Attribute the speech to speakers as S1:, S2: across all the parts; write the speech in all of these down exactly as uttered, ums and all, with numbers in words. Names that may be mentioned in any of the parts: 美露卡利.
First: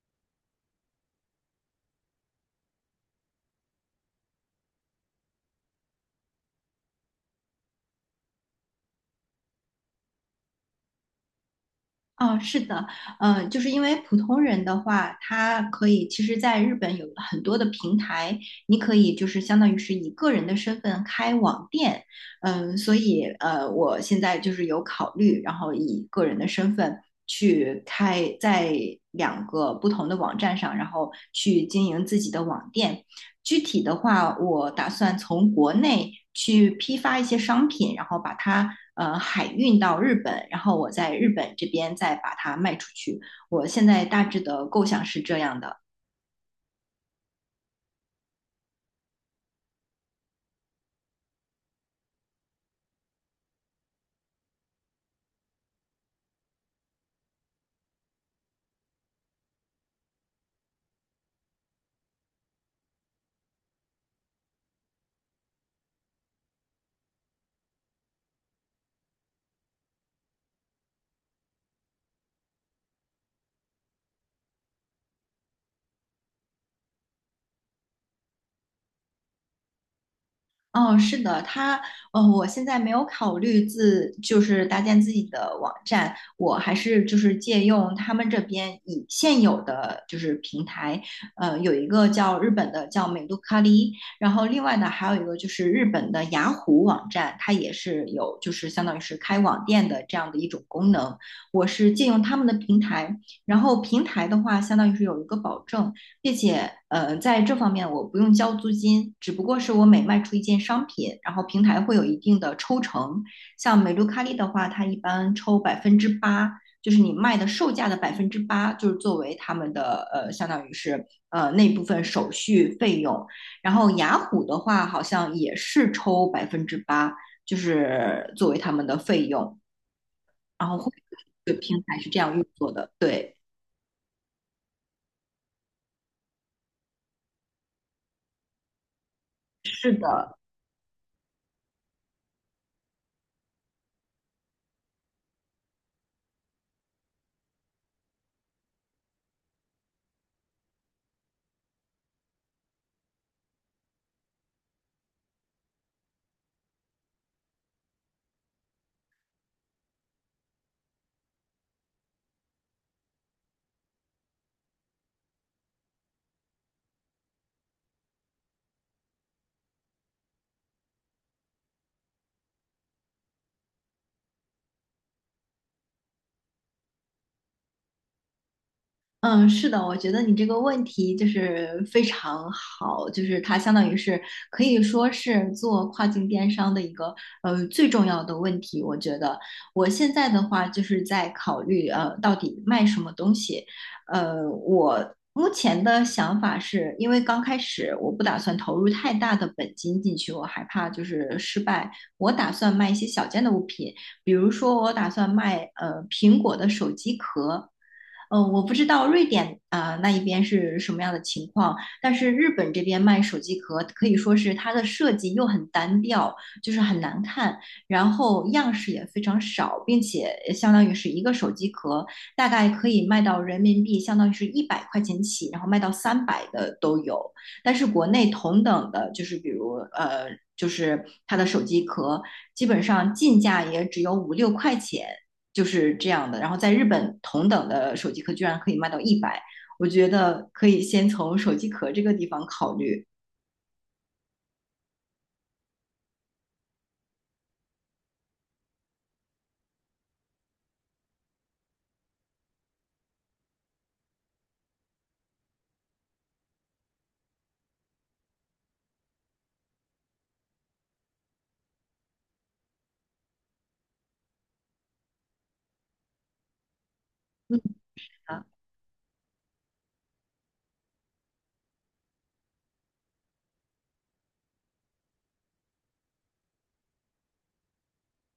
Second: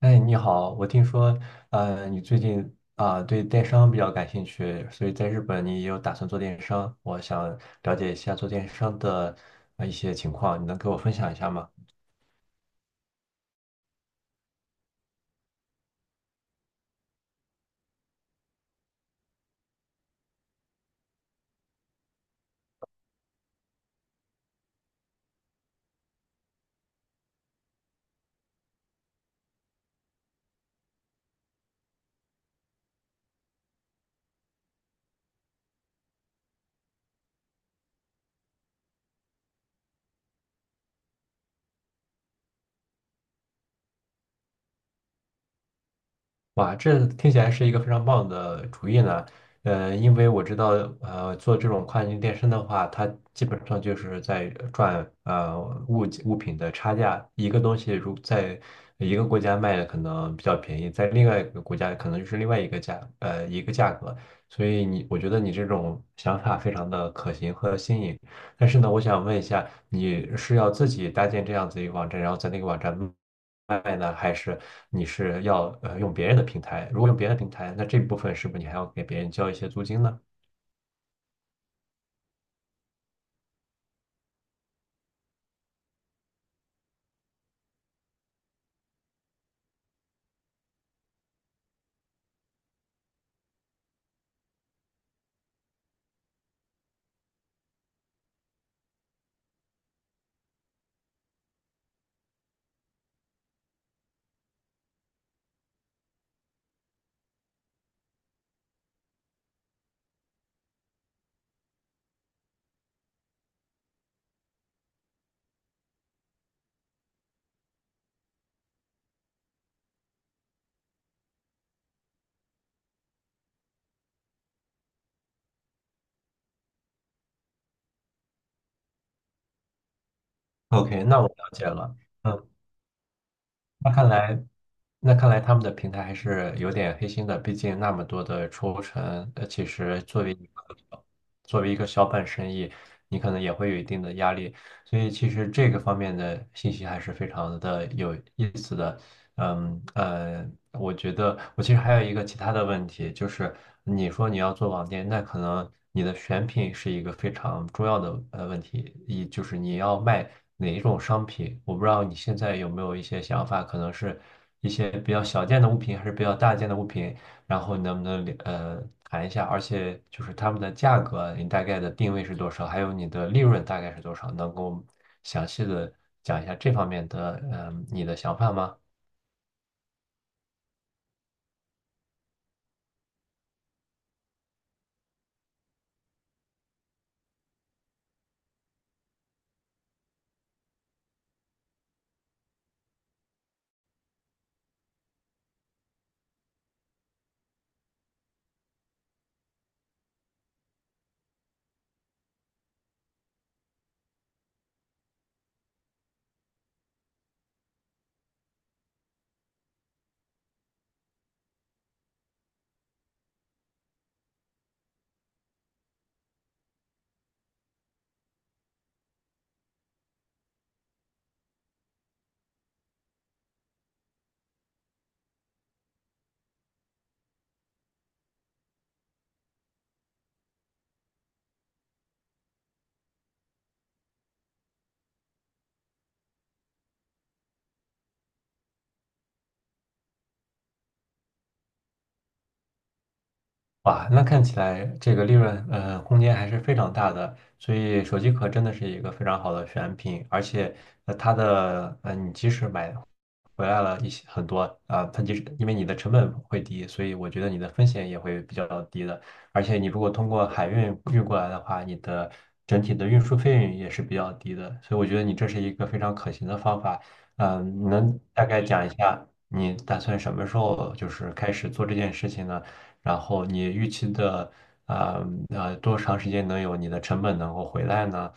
S1: 哎，你好，我听说，呃，你最近啊，对电商比较感兴趣，所以在日本你也有打算做电商，我想了解一下做电商的呃一些情况，你能给我分享一下吗？
S2: 哦，是的，呃，就是因为普通人的话，他可以，其实在日本有很多的平台，你可以就是相当于是以个人的身份开网店。嗯、所以呃，我现在就是有考虑，然后以个人的身份去开在两个不同的网站上，然后去经营自己的网店。具体的话，我打算从国内去批发一些商品，然后把它呃海运到日本，然后我在日本这边再把它卖出去。我现在大致的构想是这样的。
S1: 哇，这听起来是一个非常棒的主意呢。呃，因为我知道，呃，做这种跨境电商的话，它基本上就是在赚呃物物品的差价。一个东西如在一个国家卖的可能比较便宜，在另外一个国家可能就是另外一个价呃一个价格。所以你，我觉得你这种想法非常的可行和新颖。但是呢，我想问一下，你是要自己搭建这样子一个网站，然后在那个网站卖呢，还是？你是要呃用别人的平台，如果用别人的平台，那这部分是不是你还要给别人交一些租金呢
S2: 哦，是的，它，呃，我现在没有考虑自，就是搭建自己的网站，我还是就是借用他们这边已现有的就是平台。呃，有一个叫日本的叫美露卡利，然后另外呢还有一个就是日本的雅虎网站，它也是有就是相当于是开网店的这样的一种功能，我是借用他们的平台，然后平台的话相当于是有一个保证。并且呃，在这方面我不用交租金，只不过是我每卖出一件商品，然后平台会有一定的抽成。像美露卡利的话，它一般抽百分之八，就是你卖的售价的百分之八，就是作为他们的呃，相当于是呃那部分手续费用。然后雅虎的话，好像也是抽百分之八，就是作为他们的费用。然后会
S1: ？OK，那我了
S2: 对，
S1: 解
S2: 平
S1: 了。
S2: 台是这样运
S1: 嗯，
S2: 作的。对，
S1: 那看来那看来他们的平台还是有点黑心的，毕竟那么多的抽成，呃，其
S2: 是，
S1: 实作为一个作为一个小本生意，你可能也会有一定的压力，所以其实这个方面的信息还是非常的有意思的。嗯呃，我觉得我其实还有一个其他的问题，就是你说你要做网店，那可能你的选品是一个非常重要的呃问题，一就是你要卖哪一种商品，我不知道你现在有没有一些想法，可能是一些比较小件的物品，还是比较大件的物品，然后你能不能呃谈一下，而且就是他们的价格，你大概的定位是多少，还有你的利润大概是多少，能够详细的讲一下这方面的嗯、呃你的想法吗？
S2: 嗯，是的。我觉得你这个问题就是非常好，就是它相当于是可以说是做跨境电商的一个呃最重要的问题。我觉得我现在的话就是在考虑呃到底卖什么东西。呃，我目前的想法是因为刚开始我不打算投入太大的本金进去，我害怕就是失败。我打算卖一些小件的物品，比如说我打算卖呃苹果的手机壳。呃，我不知道瑞典啊、呃那一边是什么样的情况，但是日本这边卖手机壳可以说是它的设计又很单调，就是很难看，然后样式也非常少，并且相当于是一个手机壳大概可以卖到人民币相当于是一百块钱起，然后卖到三百的都有。但是国内同等的，就是比如呃，就是它的手机壳，基本上进价也只有五六块钱，就是这样的。然后在日本，同等的手机壳居然可以卖到一百，我觉得可以先从手机壳这个地方考虑。
S1: 哇，那看起来这个利润呃空间还是非常大的，所以手机壳真的是一个非常好的选品，而且呃它的呃你即使买回来了一些很多啊，它就是因为你的成本会低，所以我觉得你的风险也会比较低的。而且你如果通过海运运过来的话，你的整体的运输费用也是比较低的。所以我觉得你这是一个非常可行的方法。嗯，你能
S2: 啊，
S1: 大概讲一下你打算什么时候就是开始做这件事情呢？然后你预期的啊呃，多长时间能有你的成本能够回来呢？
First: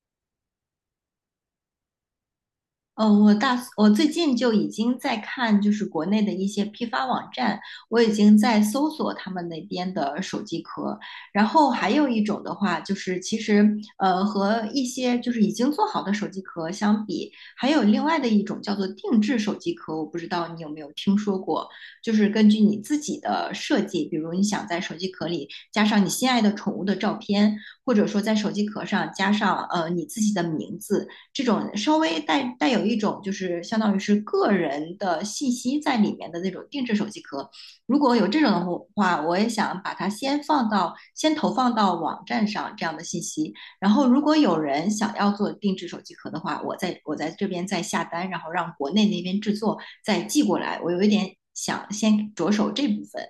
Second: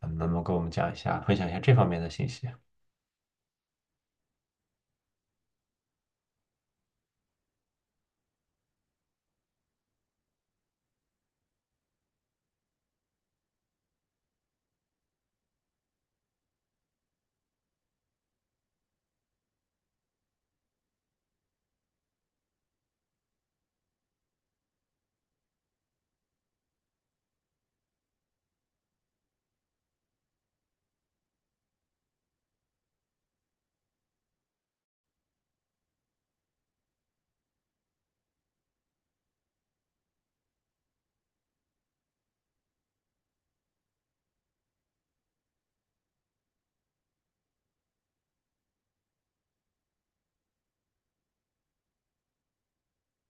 S1: 嗯，能不能给我们讲一下，分享一下这方面的信息？
S2: 呃，我大我最近就已经在看，就是国内的一些批发网站，我已经在搜索他们那边的手机壳。然后还有一种的话，就是其实呃和一些就是已经做好的手机壳相比，还有另外的一种叫做定制手机壳，我不知道你有没有听说过，就是根据你自己的设计，比如你想在手机壳里加上你心爱的宠物的照片，或者说在手机壳上加上呃你自己的名字。这种稍微带带有一种就是相当于是个人的信息在里面的那种定制手机壳，如果有这种的话，我也想把它先放到先投放到网站上这样的信息，然后如果有人想要做定制手机壳的话，我在我在这边再下单，然后让国内那边制作再寄过来，我有一点想先着手这部分。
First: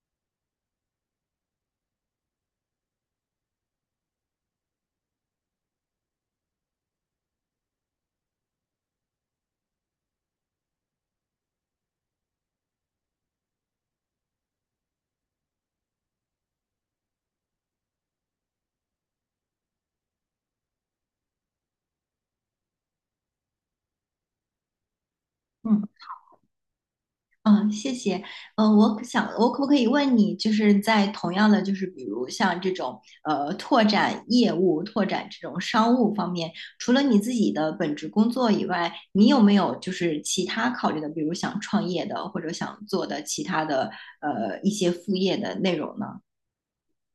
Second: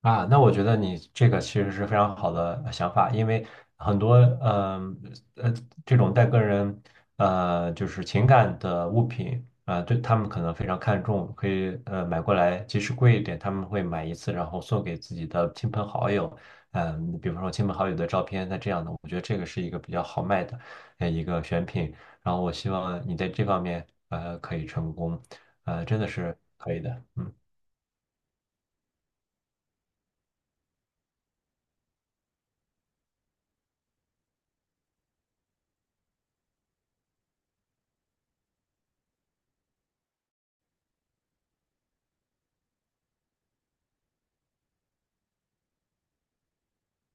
S1: 啊，那我觉得你这个其实是非常好的呃想法，因为很多嗯呃，这种带个人呃就是情感的物品啊、对他们可能非常看重，可以呃买过来，即使贵一点，他们会买一次，然后送给自己的亲朋好友，嗯、比方说亲朋好友的照片，那这样的，我觉得这个是一个比较好卖的呃一个选品，然后我希望你在这方面呃可以成功，呃
S2: 嗯。
S1: 真的是可以的，嗯。
S2: 嗯，谢谢。嗯，我可想，我可不可以问你，就是在同样的，就是比如像这种呃拓展业务、拓展这种商务方面，除了你自己的本职工作以外，你有没有就是其他考虑的，比如想创业的，或者想做的其他的呃一些副业的内容呢？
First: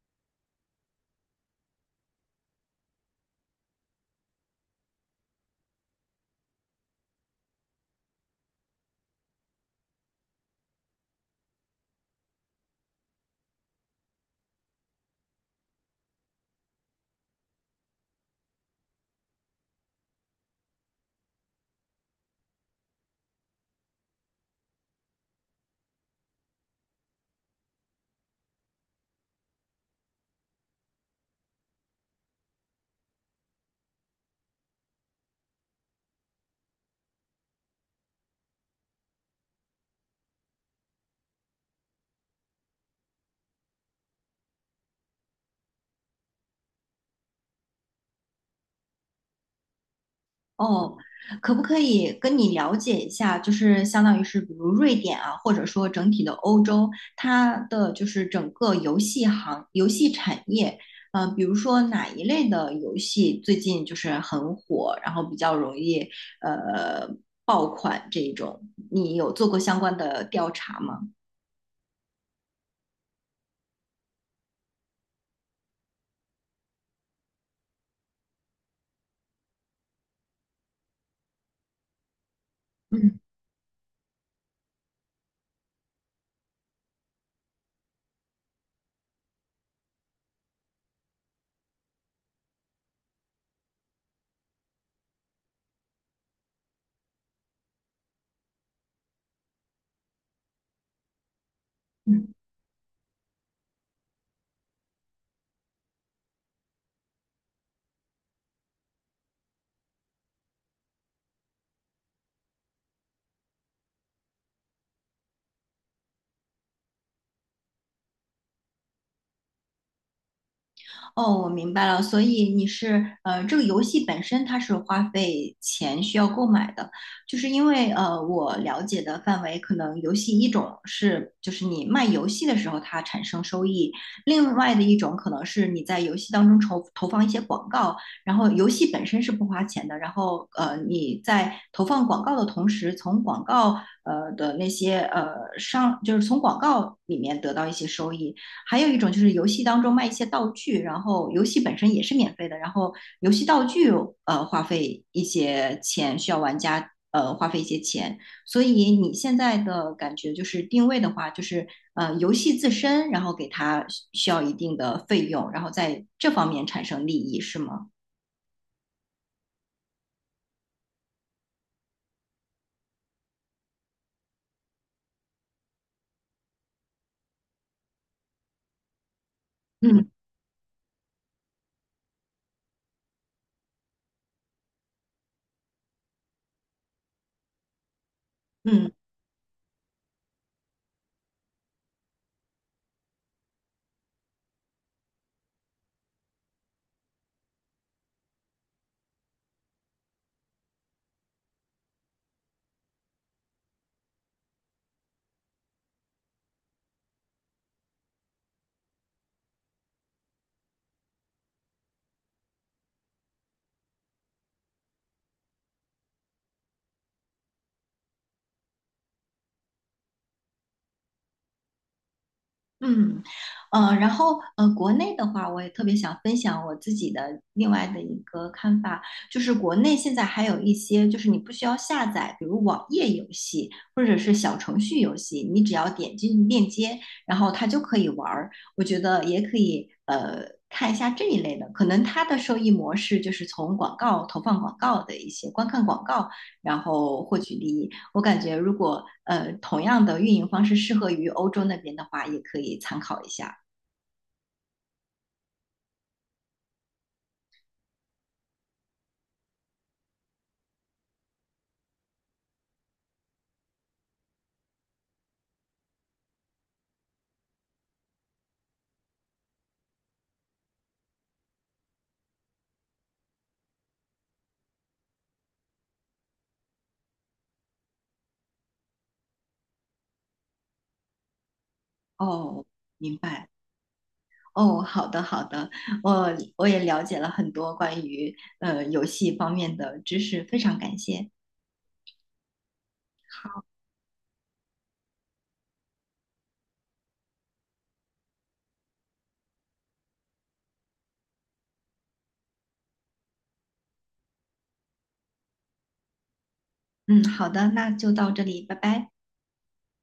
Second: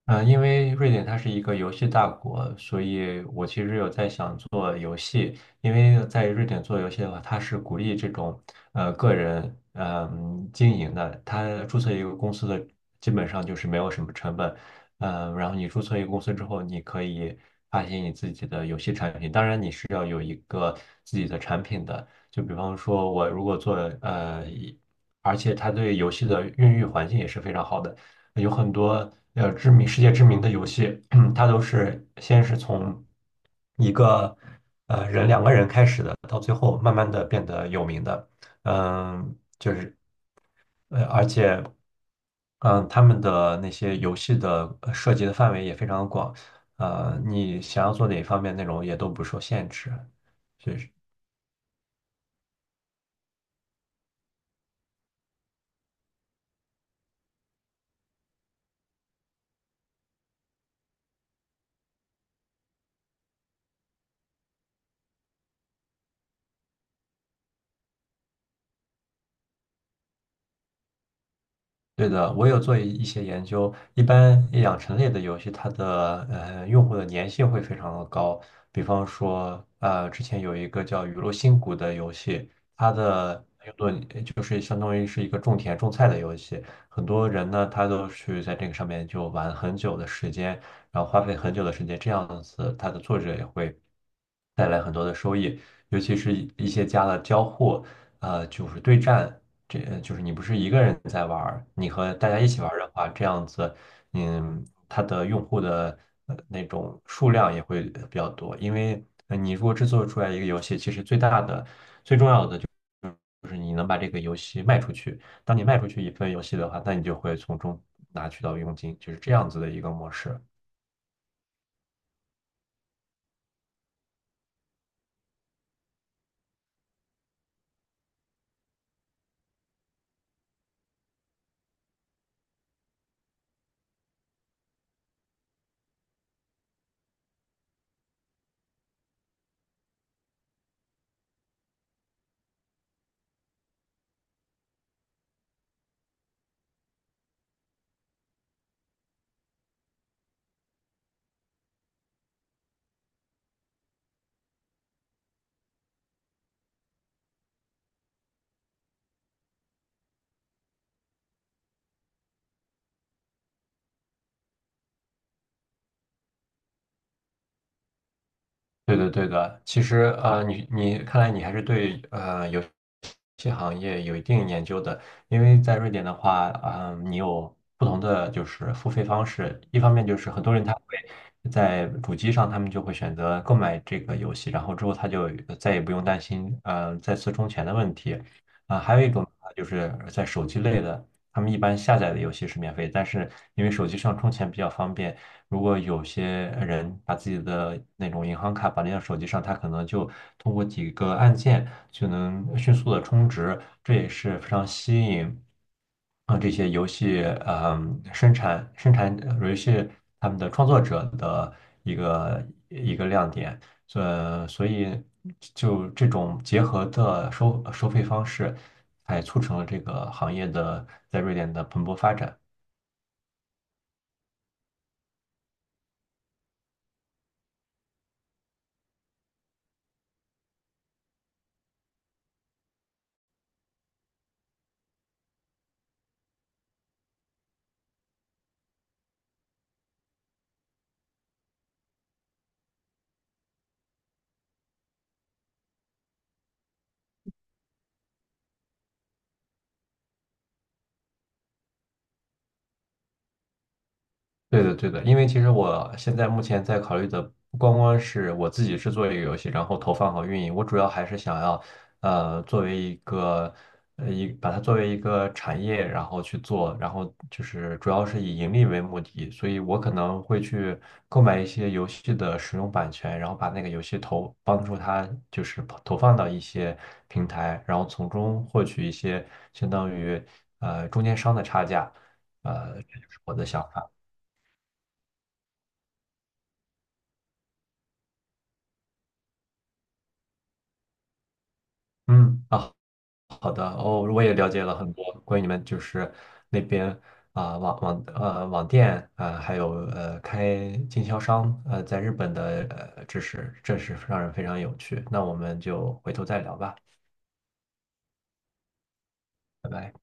S1: 嗯，因为瑞典它是一个游戏大国，所以我其实有在想做游戏。因为在瑞典做游戏的话，它是鼓励这种呃个人嗯经营的。它注册一个公司的基本上就是没有什么成本，嗯，然后你注册一个公司之后，你可以发行你自己的游戏产品。当然，你是要有一个自己的产品的。就比方说，我如果做呃，一而且它对游戏的孕育环境也是非常好的。有很多呃知名世界知名的游戏，它都是先是从一个呃人两个人开始的，到最后慢慢的变得有名的，嗯，就是呃而且嗯他们的那些游戏的呃涉及的范围也非常广，呃你想要做哪方面内容也都不受限制。
S2: 哦，可不可以跟你了解一下，就是相当于是比如瑞典啊，或者说整体的欧洲，它的就是整个游戏行、游戏产业。嗯，比如说哪一类的游戏最近就是很火，然后比较容易呃爆款这一种，你有做过相关的调查吗？
S1: 对的，我有做一一些研究，一般养成类的游戏，它的呃用户的粘性会非常的高。比方说，呃，之前有一个叫《雨露新谷》的游戏，它的用作就是相当于是一个种田种菜的游戏，很多人呢他都去在这个上面就玩很久的时间，然后花费很久的时间，这样子它的作者也会带来很多的收益，尤其是一一些加了交互，呃，就是对战。这呃就是你不是一个人在玩儿，你和大
S2: 嗯。
S1: 家一起玩儿的话，这样子，嗯，它的用户的呃那种数量也会呃比较多。因为呃你如果制作出来一个游戏，其实最大的、最重要的就是你能把这个游戏卖出去。当你卖出去一份游戏的话，那你就会从中拿取到佣金，就是这样子的一个模式。
S2: 哦，我明白了，所以你是呃，这个游戏本身它是花费钱需要购买的，就是因为呃，我了解的范围可能游戏一种是就是你卖游戏的时候它产生收益，另外的一种可能是你在游戏当中投投放一些广告，然后游戏本身是不花钱的，然后呃你在投放广告的同时，从广告呃的那些呃商就是从广告里面得到一些收益。还有一种就是游戏当中卖一些道具，然后游戏本身也是免费的，然后游戏道具呃花费一些钱，需要玩家呃花费一些钱。所以你现在的感觉就是定位的话，就是呃游戏自身，然后给它需要一定的费用，然后在这方面产生利益，是吗？
S1: 对的，对的。其实，呃，你你看来你还是对呃游戏行业有一定研究的，因为在瑞典的话，啊、你有不同的就是付费方式。一方面
S2: 嗯
S1: 就是很多人他会在主机上，他们就会选择购买这个游戏，然后之后他就再也不用担心呃再次充钱的问题。啊、
S2: 嗯。
S1: 还有一种呃就是在手机类的，他们一般下载的游戏是免费，但是因为手机上充钱比较方便。如果有些人把自己的那种银行卡绑定到手机上，他可能就通过几个按键就能迅速的充值，这也是非常吸引啊这些游戏嗯生产生产呃游戏他们的创作者的一个一个亮点。所所以就这种结合的收收费方式，才促成了这个行业的在瑞典的蓬勃发展。
S2: 嗯，呃，然后呃，国内的话，我也特别想分享我自己的另外的一个看法，就是国内现在还有一些，就是你不需要下载，比如网页游戏或者是小程序游戏，你只要点进链接，然后它就可以玩儿。我觉得也可以，呃，看一下这一类的，可能它的收益模式就是从广告投放广告的一些观看广告然后获取利益。我感觉如果呃同样的运营方式适合于欧洲那边的话，也可以参考一下。
S1: 对的，对的，因为其实我现在目前在考虑的不光光是我自己制作一个游戏，然后投放和运营，我主要还是想要，呃，作为一个，呃，一把它作为一个产业，然后去做，然后就是主要是以盈利为目的，所以我可能会去购买一些游戏的使用版权，然后把那个游戏投，帮助它就是投放到一些平台，然后从中获取一些相当于呃中间商的差价，
S2: 哦，
S1: 呃，这就
S2: 明
S1: 是我的
S2: 白。
S1: 想法。
S2: 哦，好的好的，我我也了解了很多关于呃游戏方面的知识，非常感谢。
S1: 嗯啊，好的，哦，我也了解了很多关于你们就是那边啊、网网呃网店啊、还有呃开经销商呃在日本的呃知识，这是让人非常有趣。那我们就回头再聊吧，
S2: 嗯，好的，那就到这里，拜拜。
S1: 拜拜。